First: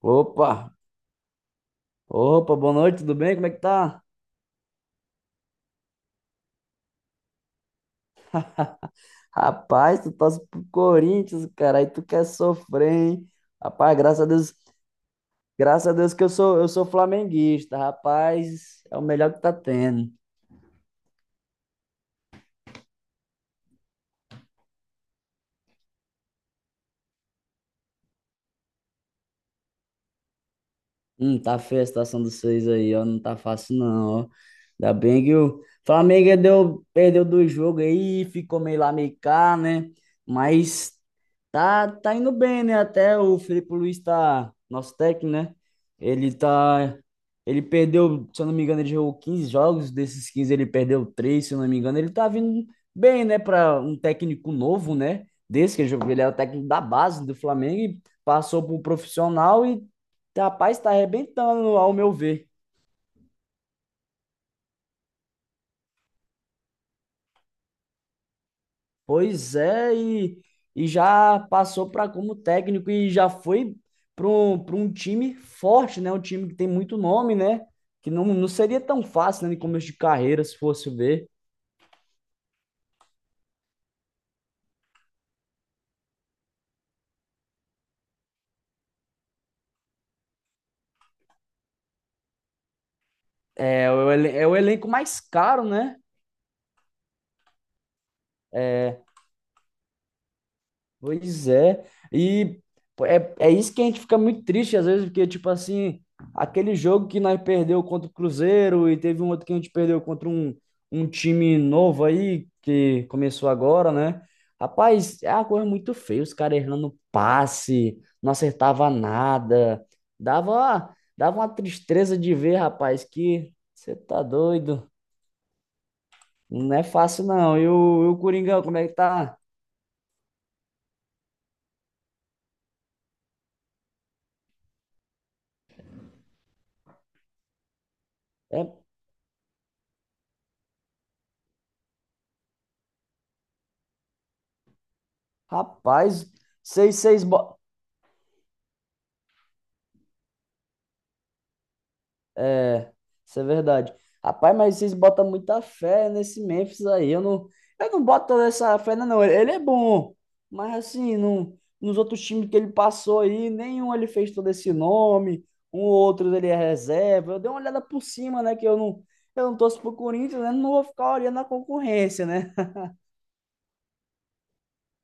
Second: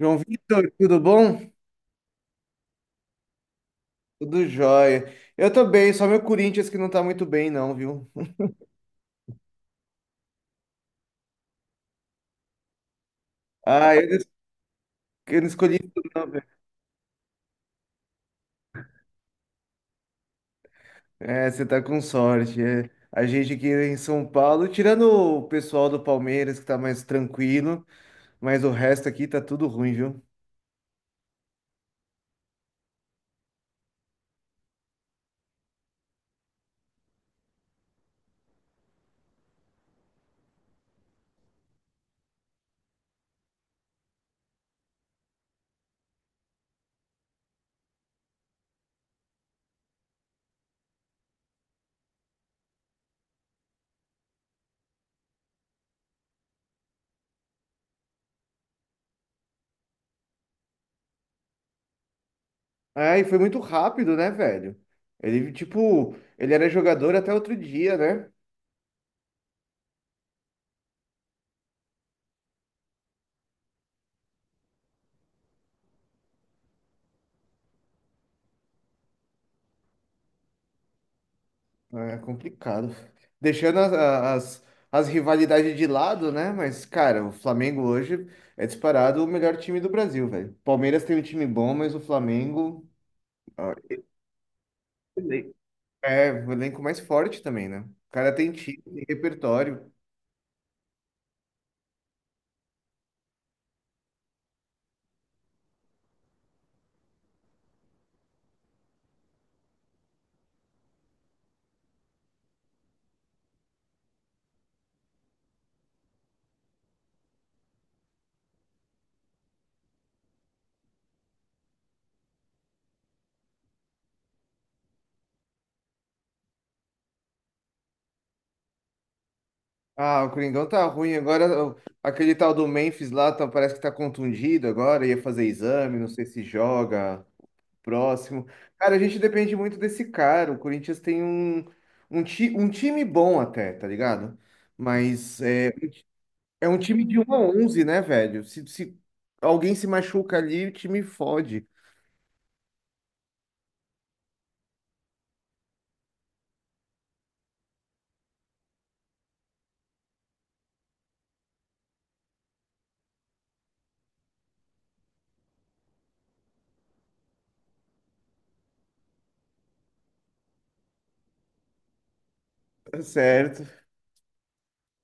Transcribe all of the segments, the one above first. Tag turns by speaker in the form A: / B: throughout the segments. A: João
B: Opa,
A: Vitor, tudo bom?
B: opa, boa noite, tudo bem? Como é que tá?
A: Tudo jóia. Eu tô bem, só meu Corinthians que não tá muito bem, não, viu?
B: Rapaz, tu torce pro Corinthians, cara, aí tu quer sofrer, hein?
A: Ah,
B: Rapaz,
A: eu não,
B: graças a Deus,
A: eu não escolhi
B: graças
A: isso,
B: a Deus que eu
A: não, velho.
B: sou, eu sou flamenguista, rapaz, é o melhor que tá tendo.
A: É, você tá com sorte. É. A gente aqui em São Paulo, tirando o pessoal do Palmeiras que tá mais tranquilo, mas o resto aqui tá tudo ruim, viu?
B: Tá feia a situação dos seis aí, ó. Não tá fácil, não, ó. Ainda bem que o Flamengo perdeu dois jogos aí, ficou meio lá, meio cá, né? Mas tá indo bem, né? Até o Felipe Luiz tá, nosso técnico, né? Ele tá. Ele perdeu, se eu não me engano, ele jogou 15 jogos, desses 15 ele perdeu três se eu não me engano. Ele tá vindo bem, né? Pra um técnico novo, né? Desse que ele jogou, ele era o técnico da base do Flamengo e passou pro profissional, e rapaz, está arrebentando, ao meu ver.
A: Ah, e foi muito rápido, né, velho? Ele, tipo, ele era jogador até outro dia, né?
B: Pois é, e já passou para como técnico e já foi para um time forte, né? Um time que tem muito nome, né? Que não seria tão fácil, né, no começo de carreira, se fosse ver.
A: Ah, é complicado. Deixando as rivalidades de lado, né? Mas, cara, o Flamengo hoje é disparado o melhor time do Brasil, velho. Palmeiras tem um time bom, mas o Flamengo, ó,
B: É o elenco mais caro, né?
A: é o elenco mais forte também, né? O cara tem time, tem repertório.
B: Pois é. E pô, é isso que a gente fica muito triste às vezes, porque, tipo assim, aquele jogo que nós perdeu contra o Cruzeiro e teve um outro que a gente perdeu contra um time novo aí, que começou agora, né? Rapaz, é uma coisa muito feia, os caras errando passe, não acertava nada. Dava uma tristeza de ver, rapaz, que você tá doido. Não é fácil, não. E o Coringão, como é que tá?
A: Ah, o Coringão tá ruim. Agora, aquele tal do Memphis lá parece que tá contundido agora, ia fazer exame, não sei se joga. Próximo.
B: É,
A: Cara, a gente depende muito desse cara. O Corinthians tem um time bom até, tá ligado? Mas é,
B: rapaz,
A: é um
B: seis
A: time de 1
B: seis
A: a 11, né, velho? Se alguém se machuca ali, o time fode.
B: Isso é verdade. Rapaz, mas vocês botam muita fé nesse Memphis aí. Eu não boto toda essa fé, não. Não. Ele é bom, mas assim, não, nos outros times que ele passou aí, nenhum ele fez todo esse nome. Um ou outro ele é reserva. Eu dei uma olhada por cima, né? Que eu não torço pro Corinthians, né? Não vou ficar olhando a concorrência, né?
A: Tá certo,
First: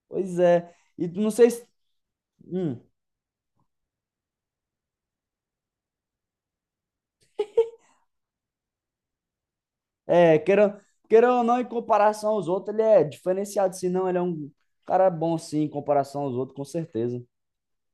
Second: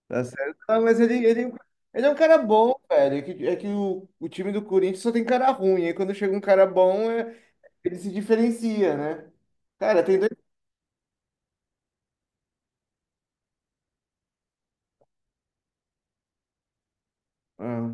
A: tá
B: Pois
A: certo.
B: é. E não sei se.
A: Ele é um cara bom,
B: Hum,
A: velho. É que o time do Corinthians só tem cara ruim. Aí quando chega um cara bom, ele se diferencia, né? Cara, tem
B: É,
A: dois.
B: queira ou não, em comparação aos outros, ele é diferenciado. Se não, ele é um cara bom, sim, em comparação aos outros, com certeza.
A: Ah,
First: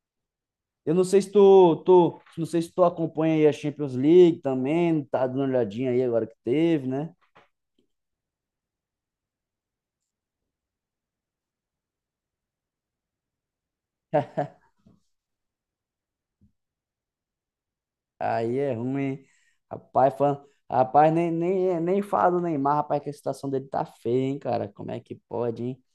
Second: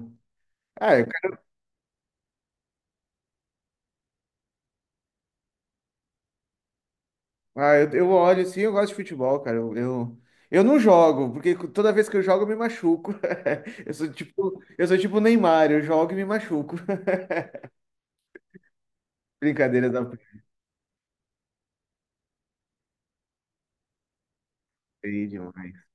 B: Eu
A: Ah,
B: não
A: é
B: sei se tu, tu, não sei se tu acompanha aí a Champions League também, tá dando uma olhadinha aí agora que teve, né?
A: eu olho sim, eu gosto de futebol, cara. Eu não jogo, porque toda vez que eu jogo eu me machuco. Eu sou tipo o Neymar, eu jogo e me machuco.
B: Aí é ruim, hein?
A: Brincadeiras da
B: Rapaz,
A: parte
B: rapaz, nem fala do Neymar, rapaz, que a situação dele tá feia, hein, cara? Como é que
A: aí
B: pode, hein?
A: demais.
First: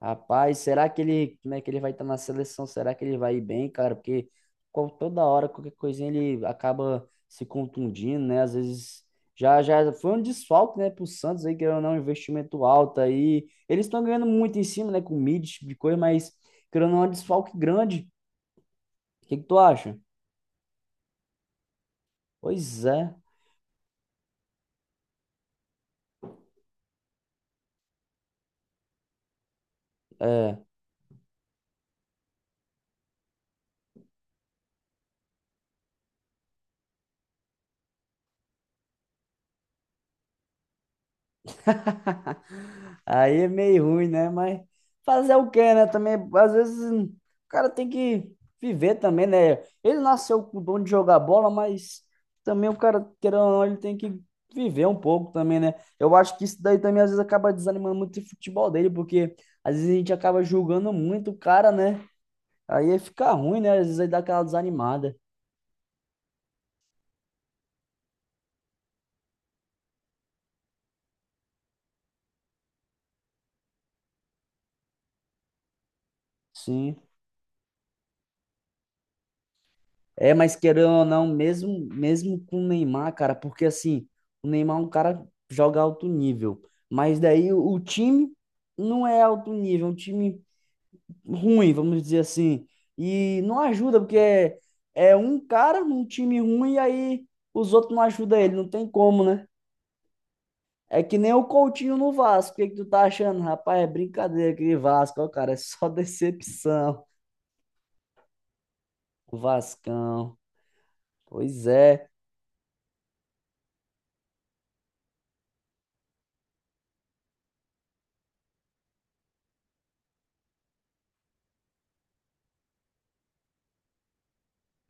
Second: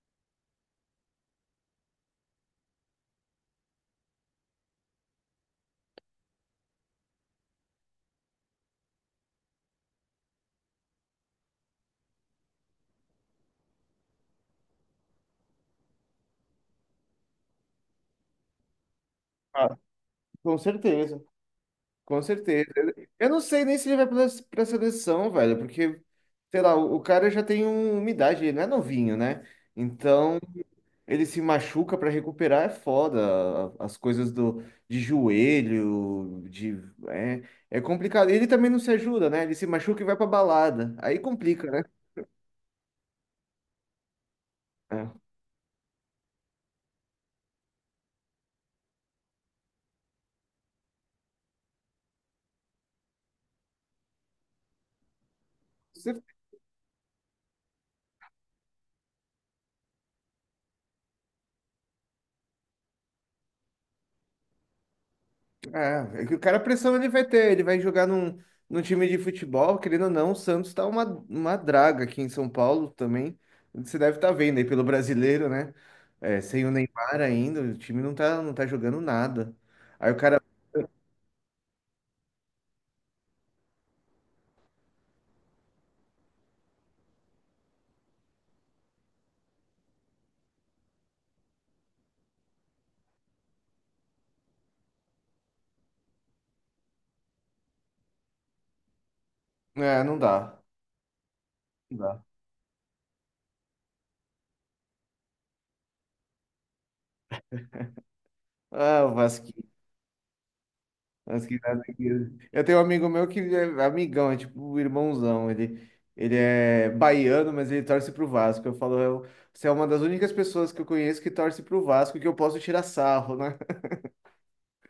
B: Rapaz, como é que ele vai estar na seleção? Será que ele vai ir bem, cara? Porque toda hora, qualquer coisinha, ele acaba se contundindo, né? Às vezes já já foi um desfalque, né, pro Santos aí, que era um investimento alto aí. Eles estão ganhando muito em cima, né, com de coisa, mas querendo ou não, é um desfalque grande. O que que tu
A: Ah,
B: acha?
A: com certeza, com certeza.
B: Pois é.
A: Eu não sei nem se ele vai pra seleção, velho, porque, sei lá, o cara já tem uma idade, ele não é novinho, né? Então, ele se machuca para recuperar é foda. As coisas do, de joelho, de, é, é complicado. Ele também não se ajuda, né? Ele se machuca e vai pra balada. Aí complica, né?
B: Aí é meio ruim, né? Mas
A: É.
B: fazer o quê, né? Também, às vezes, o cara tem que viver também, né? Ele nasceu com o dom de jogar bola, mas também o cara, querendo ou não, ele tem que viver um pouco também, né? Eu
A: Você-
B: acho que isso daí também, às vezes, acaba desanimando muito o futebol dele, porque às vezes a gente acaba julgando muito o cara, né? Aí fica ruim, né? Às vezes aí dá aquela desanimada.
A: é, é que o cara a pressão ele vai ter, ele vai jogar num time de futebol, querendo ou não, o Santos tá uma draga aqui em São Paulo também. Você deve estar vendo aí pelo brasileiro, né? É, sem o
B: Sim.
A: Neymar ainda, o time não tá, não tá jogando nada. Aí o
B: É,
A: cara,
B: mas querendo ou não, mesmo, mesmo com o Neymar, cara, porque assim, o Neymar é um cara que joga alto nível, mas daí o time não é alto nível, é um time ruim, vamos dizer assim, e não ajuda, porque é um cara num time ruim e aí os outros não ajudam ele, não tem como, né?
A: é, não dá,
B: É que nem o Coutinho
A: não
B: no
A: dá.
B: Vasco, o que que tu tá achando? Rapaz, é brincadeira aquele Vasco, ó, cara, é só decepção,
A: Ah, o
B: o
A: Vasco.
B: Vascão,
A: As que
B: pois
A: nada
B: é.
A: que- Eu tenho um amigo meu que é amigão, é tipo o irmãozão. Ele é baiano, mas ele torce pro Vasco. Eu falo, eu, você é uma das únicas pessoas que eu conheço que torce pro Vasco que eu posso tirar sarro, né?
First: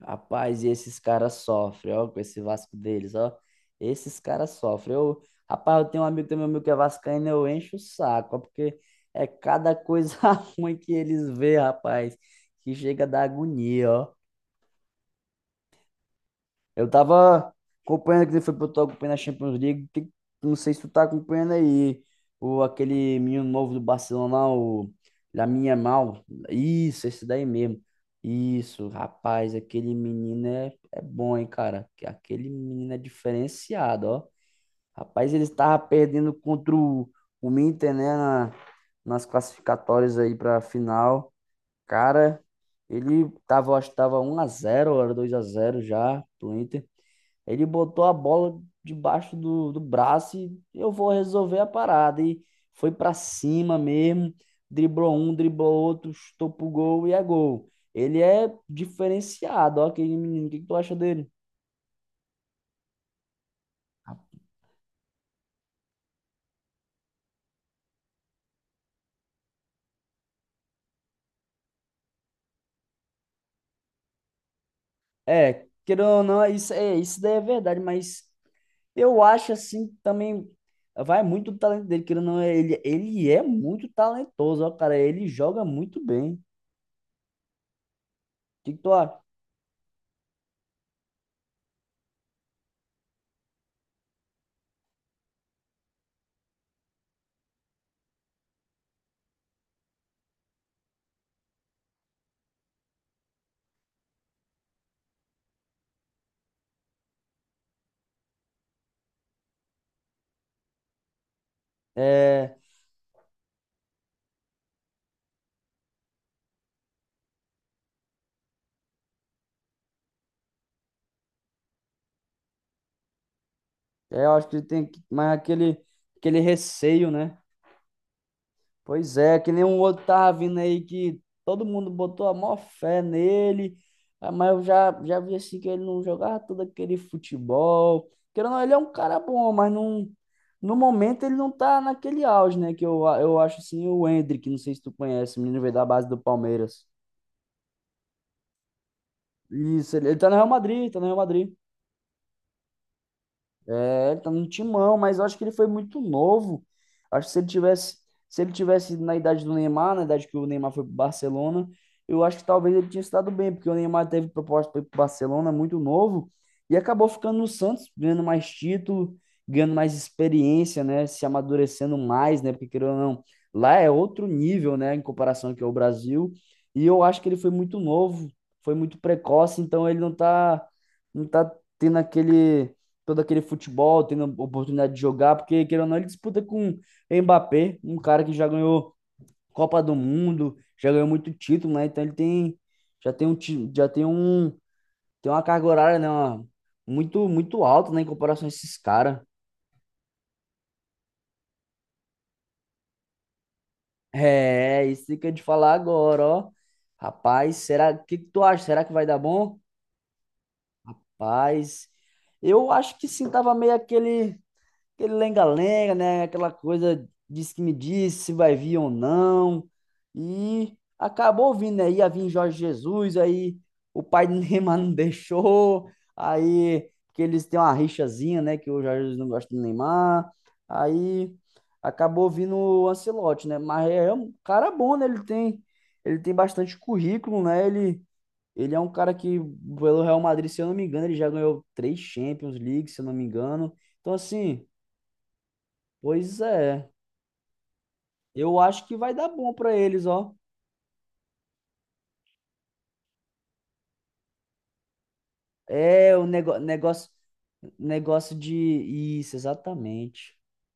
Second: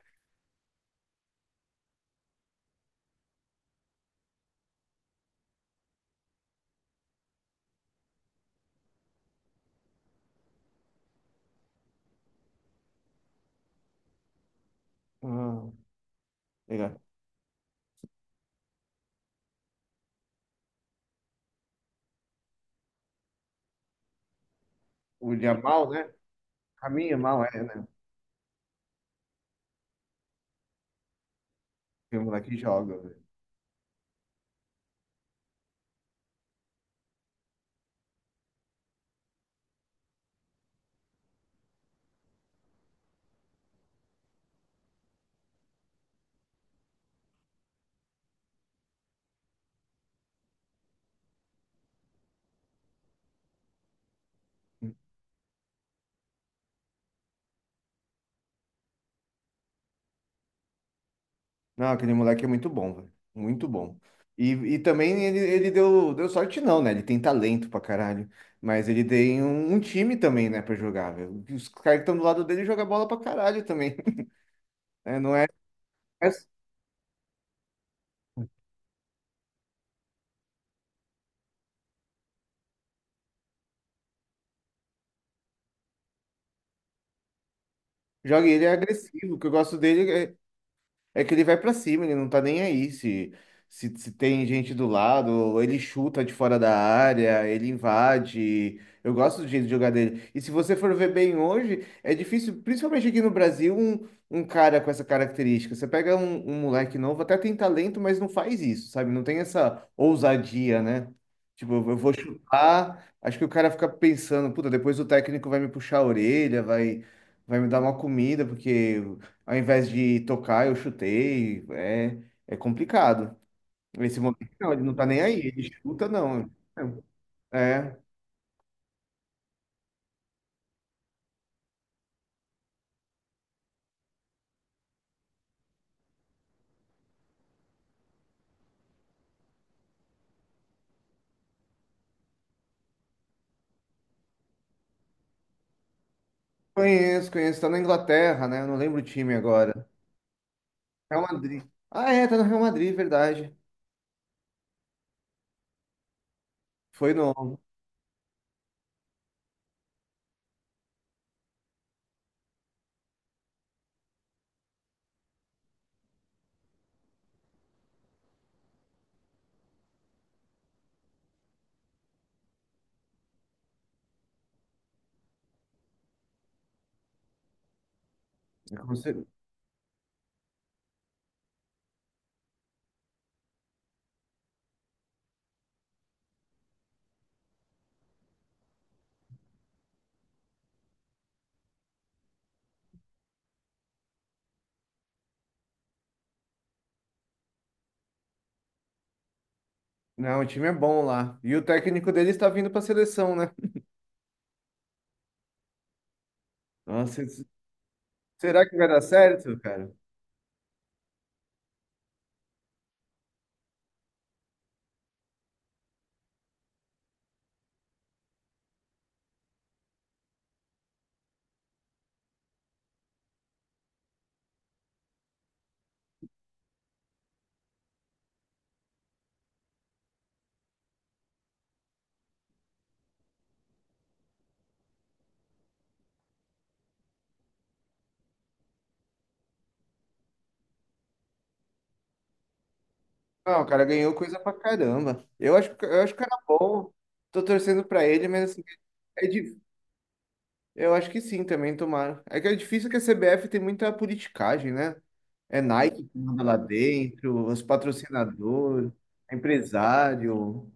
B: Rapaz, e esses caras sofrem, ó, com esse Vasco deles, ó. Esses caras sofrem. Eu tenho um amigo, tem meu amigo que é vascaíno, eu encho o saco, ó, porque é cada coisa ruim que eles vê, rapaz, que chega a dar agonia, ó.
A: Ah,
B: Eu
A: legal.
B: tava acompanhando que foi pro tô acompanhando a Champions League. Não sei se tu tá acompanhando aí o aquele menino novo do Barcelona, o
A: O
B: Lamine
A: Yamal, né?
B: Yamal. Isso,
A: Caminha
B: esse
A: mal,
B: daí
A: é,
B: mesmo.
A: né?
B: Isso, rapaz, aquele menino é, é bom, hein, cara.
A: Tem um
B: Aquele
A: moleque que
B: menino
A: joga,
B: é
A: velho.
B: diferenciado, ó. Rapaz, ele estava perdendo contra o Inter, né, nas classificatórias aí pra final. Cara, eu acho que tava 1-0, era 2-0 já pro Inter. Ele botou a bola debaixo do braço e eu vou resolver a parada. E foi para cima mesmo, driblou um, driblou outro, chutou pro gol e é gol. Ele é diferenciado, ó, aquele menino. O que que tu acha dele?
A: Não, aquele moleque é muito bom, velho. Muito bom. E também ele deu, deu sorte, não, né? Ele tem talento pra caralho. Mas ele tem um time também, né, pra jogar, velho. Os caras que estão do lado dele jogam bola pra caralho também. É, não é,
B: É, querendo ou
A: é-
B: não, isso, é, isso daí é verdade, mas eu acho assim também vai muito do talento dele, querendo ou não, ele é muito talentoso, ó, cara, ele joga muito bem. O
A: Joga e ele é
B: que que tu acha?
A: agressivo. O que eu gosto dele é, é que ele vai pra cima, ele não tá nem aí se tem gente do lado, ele chuta de fora da área, ele invade. Eu gosto do jeito de jogar dele. E se você for ver bem hoje, é difícil, principalmente aqui no Brasil, um cara com essa característica. Você pega um moleque novo, até tem talento, mas não faz isso, sabe? Não tem essa ousadia, né? Tipo, eu vou
B: É,
A: chutar, acho que o cara fica pensando, puta, depois o técnico vai me puxar a orelha, vai me dar uma comida, porque ao invés de tocar, eu chutei. É, é complicado. Esse
B: é, eu
A: moleque,
B: acho que
A: não, ele não tá nem
B: mais
A: aí. Ele
B: aquele,
A: chuta,
B: aquele
A: não.
B: receio, né?
A: É.
B: Pois é, que nem um outro tava vindo aí que todo mundo botou a maior fé nele, ah, mas eu já vi assim que ele não jogava todo aquele futebol. Querendo ou não, ele é um cara bom, mas não, no momento ele não tá naquele auge, né? Eu acho assim o Endrick, não sei se tu conhece, o menino veio da base do Palmeiras.
A: Conheço, conheço. Tá na Inglaterra, né? Eu não lembro o time agora.
B: Isso, ele tá no Real Madrid, tá no Real
A: Real
B: Madrid.
A: Madrid. Ah, é, tá no Real Madrid, verdade.
B: É, ele tá no timão, mas eu acho que ele foi muito novo.
A: Foi
B: Acho
A: no.
B: que se ele tivesse, se ele tivesse na idade do Neymar, na idade que o Neymar foi pro Barcelona, eu acho que talvez ele tinha estado bem, porque o Neymar teve proposta para ir pro Barcelona muito novo e acabou ficando no Santos, ganhando mais título, ganhando mais experiência, né, se amadurecendo mais, né, porque querendo ou não, lá é outro nível, né, em comparação que é o Brasil. E eu acho que ele foi muito novo, foi
A: É como
B: muito
A: se-
B: precoce, então ele não tá tendo aquele todo aquele futebol, tendo a oportunidade de jogar, porque, querendo ou não, ele disputa com Mbappé, um cara que já ganhou Copa do Mundo, já ganhou muito título, né? Então ele tem, já tem um, ti- já tem um, tem uma carga horária, né? Muito, muito alta, né? Em comparação a esses caras.
A: não, o time é bom lá. E o técnico dele está vindo pra seleção, né?
B: É, é isso que eu ia te falar agora, ó.
A: Nossa, s-
B: Rapaz, será, o que que tu acha?
A: será que
B: Será
A: vai
B: que
A: dar
B: vai dar
A: certo,
B: bom?
A: cara?
B: Rapaz, eu acho que sim, tava meio aquele lenga-lenga, né? Aquela coisa, diz que me disse se vai vir ou não. E acabou vindo, né? Ia vir Jorge Jesus, aí o pai do Neymar não deixou, aí porque eles têm uma rixazinha, né? Que o Jorge Jesus não gosta do Neymar. Aí acabou vindo o Ancelotti, né? Mas é um cara bom, né? Ele tem bastante currículo, né? Ele é um cara que, pelo Real Madrid, se eu não me engano, ele já ganhou três Champions League, se eu não me
A: Não, o
B: engano.
A: cara ganhou
B: Então,
A: coisa pra
B: assim,
A: caramba. Eu acho que o cara
B: pois
A: é
B: é.
A: bom. Tô torcendo pra ele, mas
B: Eu
A: assim,
B: acho que vai
A: é
B: dar bom pra eles, ó.
A: eu acho que sim, também tomara. É que é difícil que a CBF tem muita politicagem, né? É Nike
B: É,
A: que
B: o
A: manda lá
B: nego- negócio
A: dentro, os
B: negócio de
A: patrocinadores,
B: isso, exatamente.
A: empresário.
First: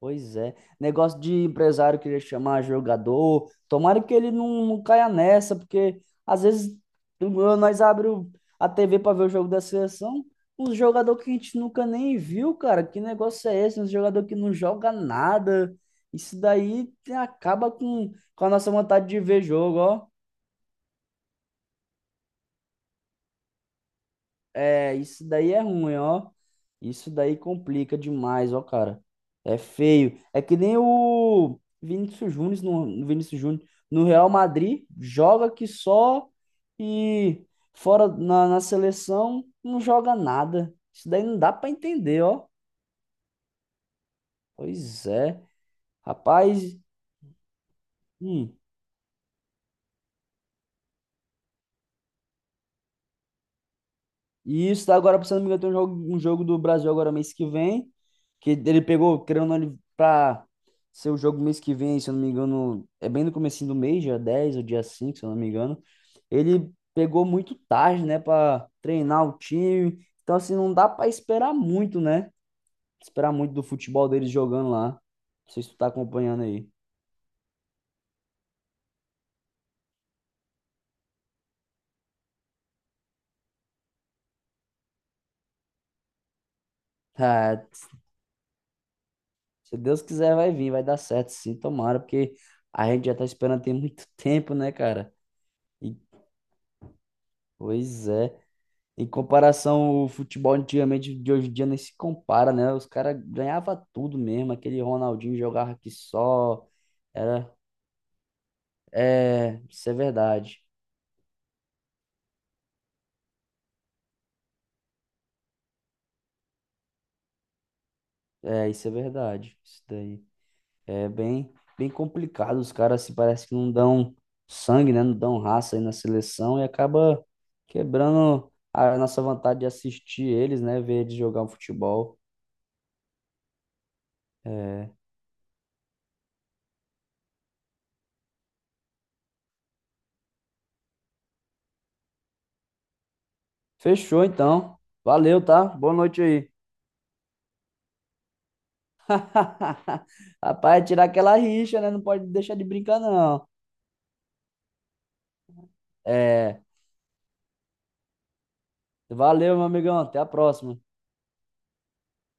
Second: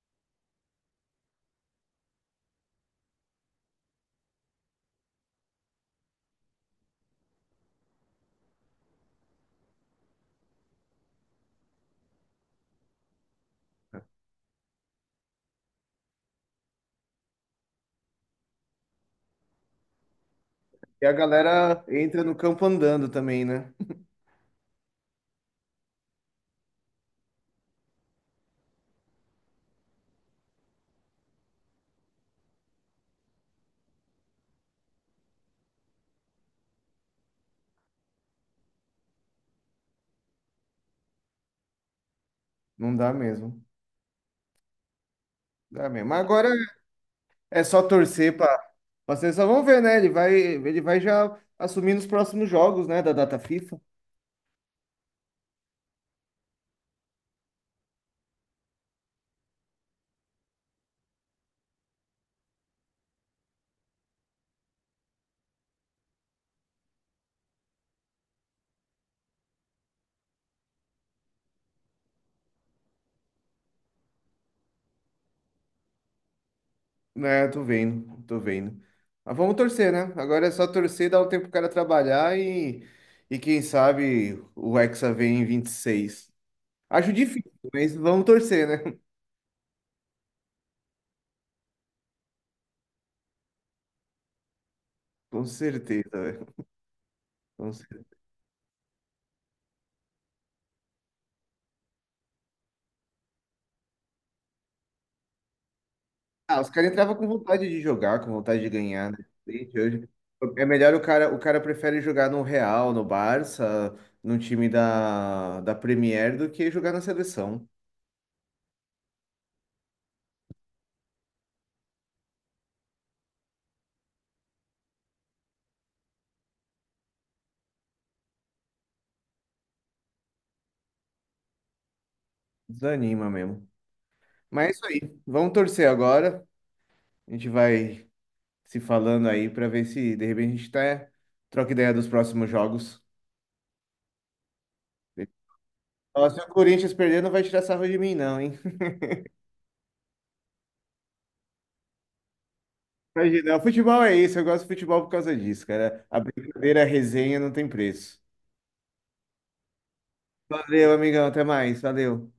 B: Pois é. Negócio de empresário querer chamar jogador. Tomara que ele não caia nessa, porque às vezes tu- nós abrimos a TV pra ver o jogo da seleção, uns jogador que a gente nunca nem viu, cara. Que negócio é esse? Uns jogador que não joga nada. Isso daí acaba com a nossa vontade de ver jogo, ó.
A: E a galera entra no campo andando também, né?
B: É, isso daí é ruim, ó. Isso daí complica demais, ó, cara. É feio. É que nem o Vinícius Júnior no Real Madrid, joga que só e fora na, na seleção não joga nada. Isso daí não dá pra entender, ó.
A: Não dá mesmo.
B: Pois é.
A: Dá mesmo. Mas agora
B: Rapaz,
A: é só torcer para
B: hum,
A: a seleção. Vamos ver, né? Ele vai já assumir nos próximos jogos, né? Da data FIFA.
B: e isso tá agora, se não me engano, tem um jogo do Brasil agora mês que vem, que ele pegou, querendo ou não, ele pra ser o jogo mês que vem, se eu não me engano, é bem no comecinho do mês, dia 10 ou dia 5, se eu não me engano. Ele pegou muito tarde, né, pra treinar o time. Então, assim, não dá pra esperar muito, né? Esperar muito do futebol deles jogando lá. Não sei se tu tá acompanhando aí.
A: É, tô vendo, tô vendo. Mas vamos torcer, né? Agora é só torcer, dar um tempo pro cara trabalhar e quem sabe o Hexa vem em 26. Acho difícil,
B: Ah,
A: mas vamos torcer, né?
B: se Deus quiser, vai vir, vai dar certo, sim, tomara, porque a gente já tá esperando tem muito tempo, né, cara?
A: Com
B: E,
A: certeza, velho. Com
B: Pois
A: certeza.
B: é. Em comparação, o futebol antigamente de hoje em dia nem se compara, né? Os caras ganhavam tudo mesmo. Aquele Ronaldinho jogava aqui
A: Ah,
B: só.
A: os caras entravam com
B: Era.
A: vontade de jogar, com vontade de ganhar, né?
B: É,
A: Gente,
B: isso é
A: hoje
B: verdade.
A: é melhor o cara prefere jogar no Real, no Barça, num time da Premier do que jogar na seleção.
B: É, isso é verdade. Isso daí. É bem, bem complicado. Os caras se parece que não dão sangue, né? Não dão raça aí na seleção e acaba quebrando a nossa vontade de assistir eles, né? Ver eles jogar um futebol.
A: Desanima mesmo. Mas é isso
B: É.
A: aí. Vamos torcer agora. A gente vai se falando aí para ver se de repente a gente tá, troca ideia dos próximos jogos.
B: Fechou então. Valeu, tá? Boa noite
A: Ó, se o
B: aí.
A: Corinthians perder, não vai tirar sarro de mim, não, hein?
B: Rapaz, tirar aquela rixa, né? Não pode deixar de brincar, não.
A: Imagina, o futebol é isso, eu gosto de futebol por causa disso, cara. A
B: É,
A: brincadeira, a resenha não tem preço.
B: valeu, meu amigão. Até a próxima.
A: Valeu, amigão, até mais, valeu.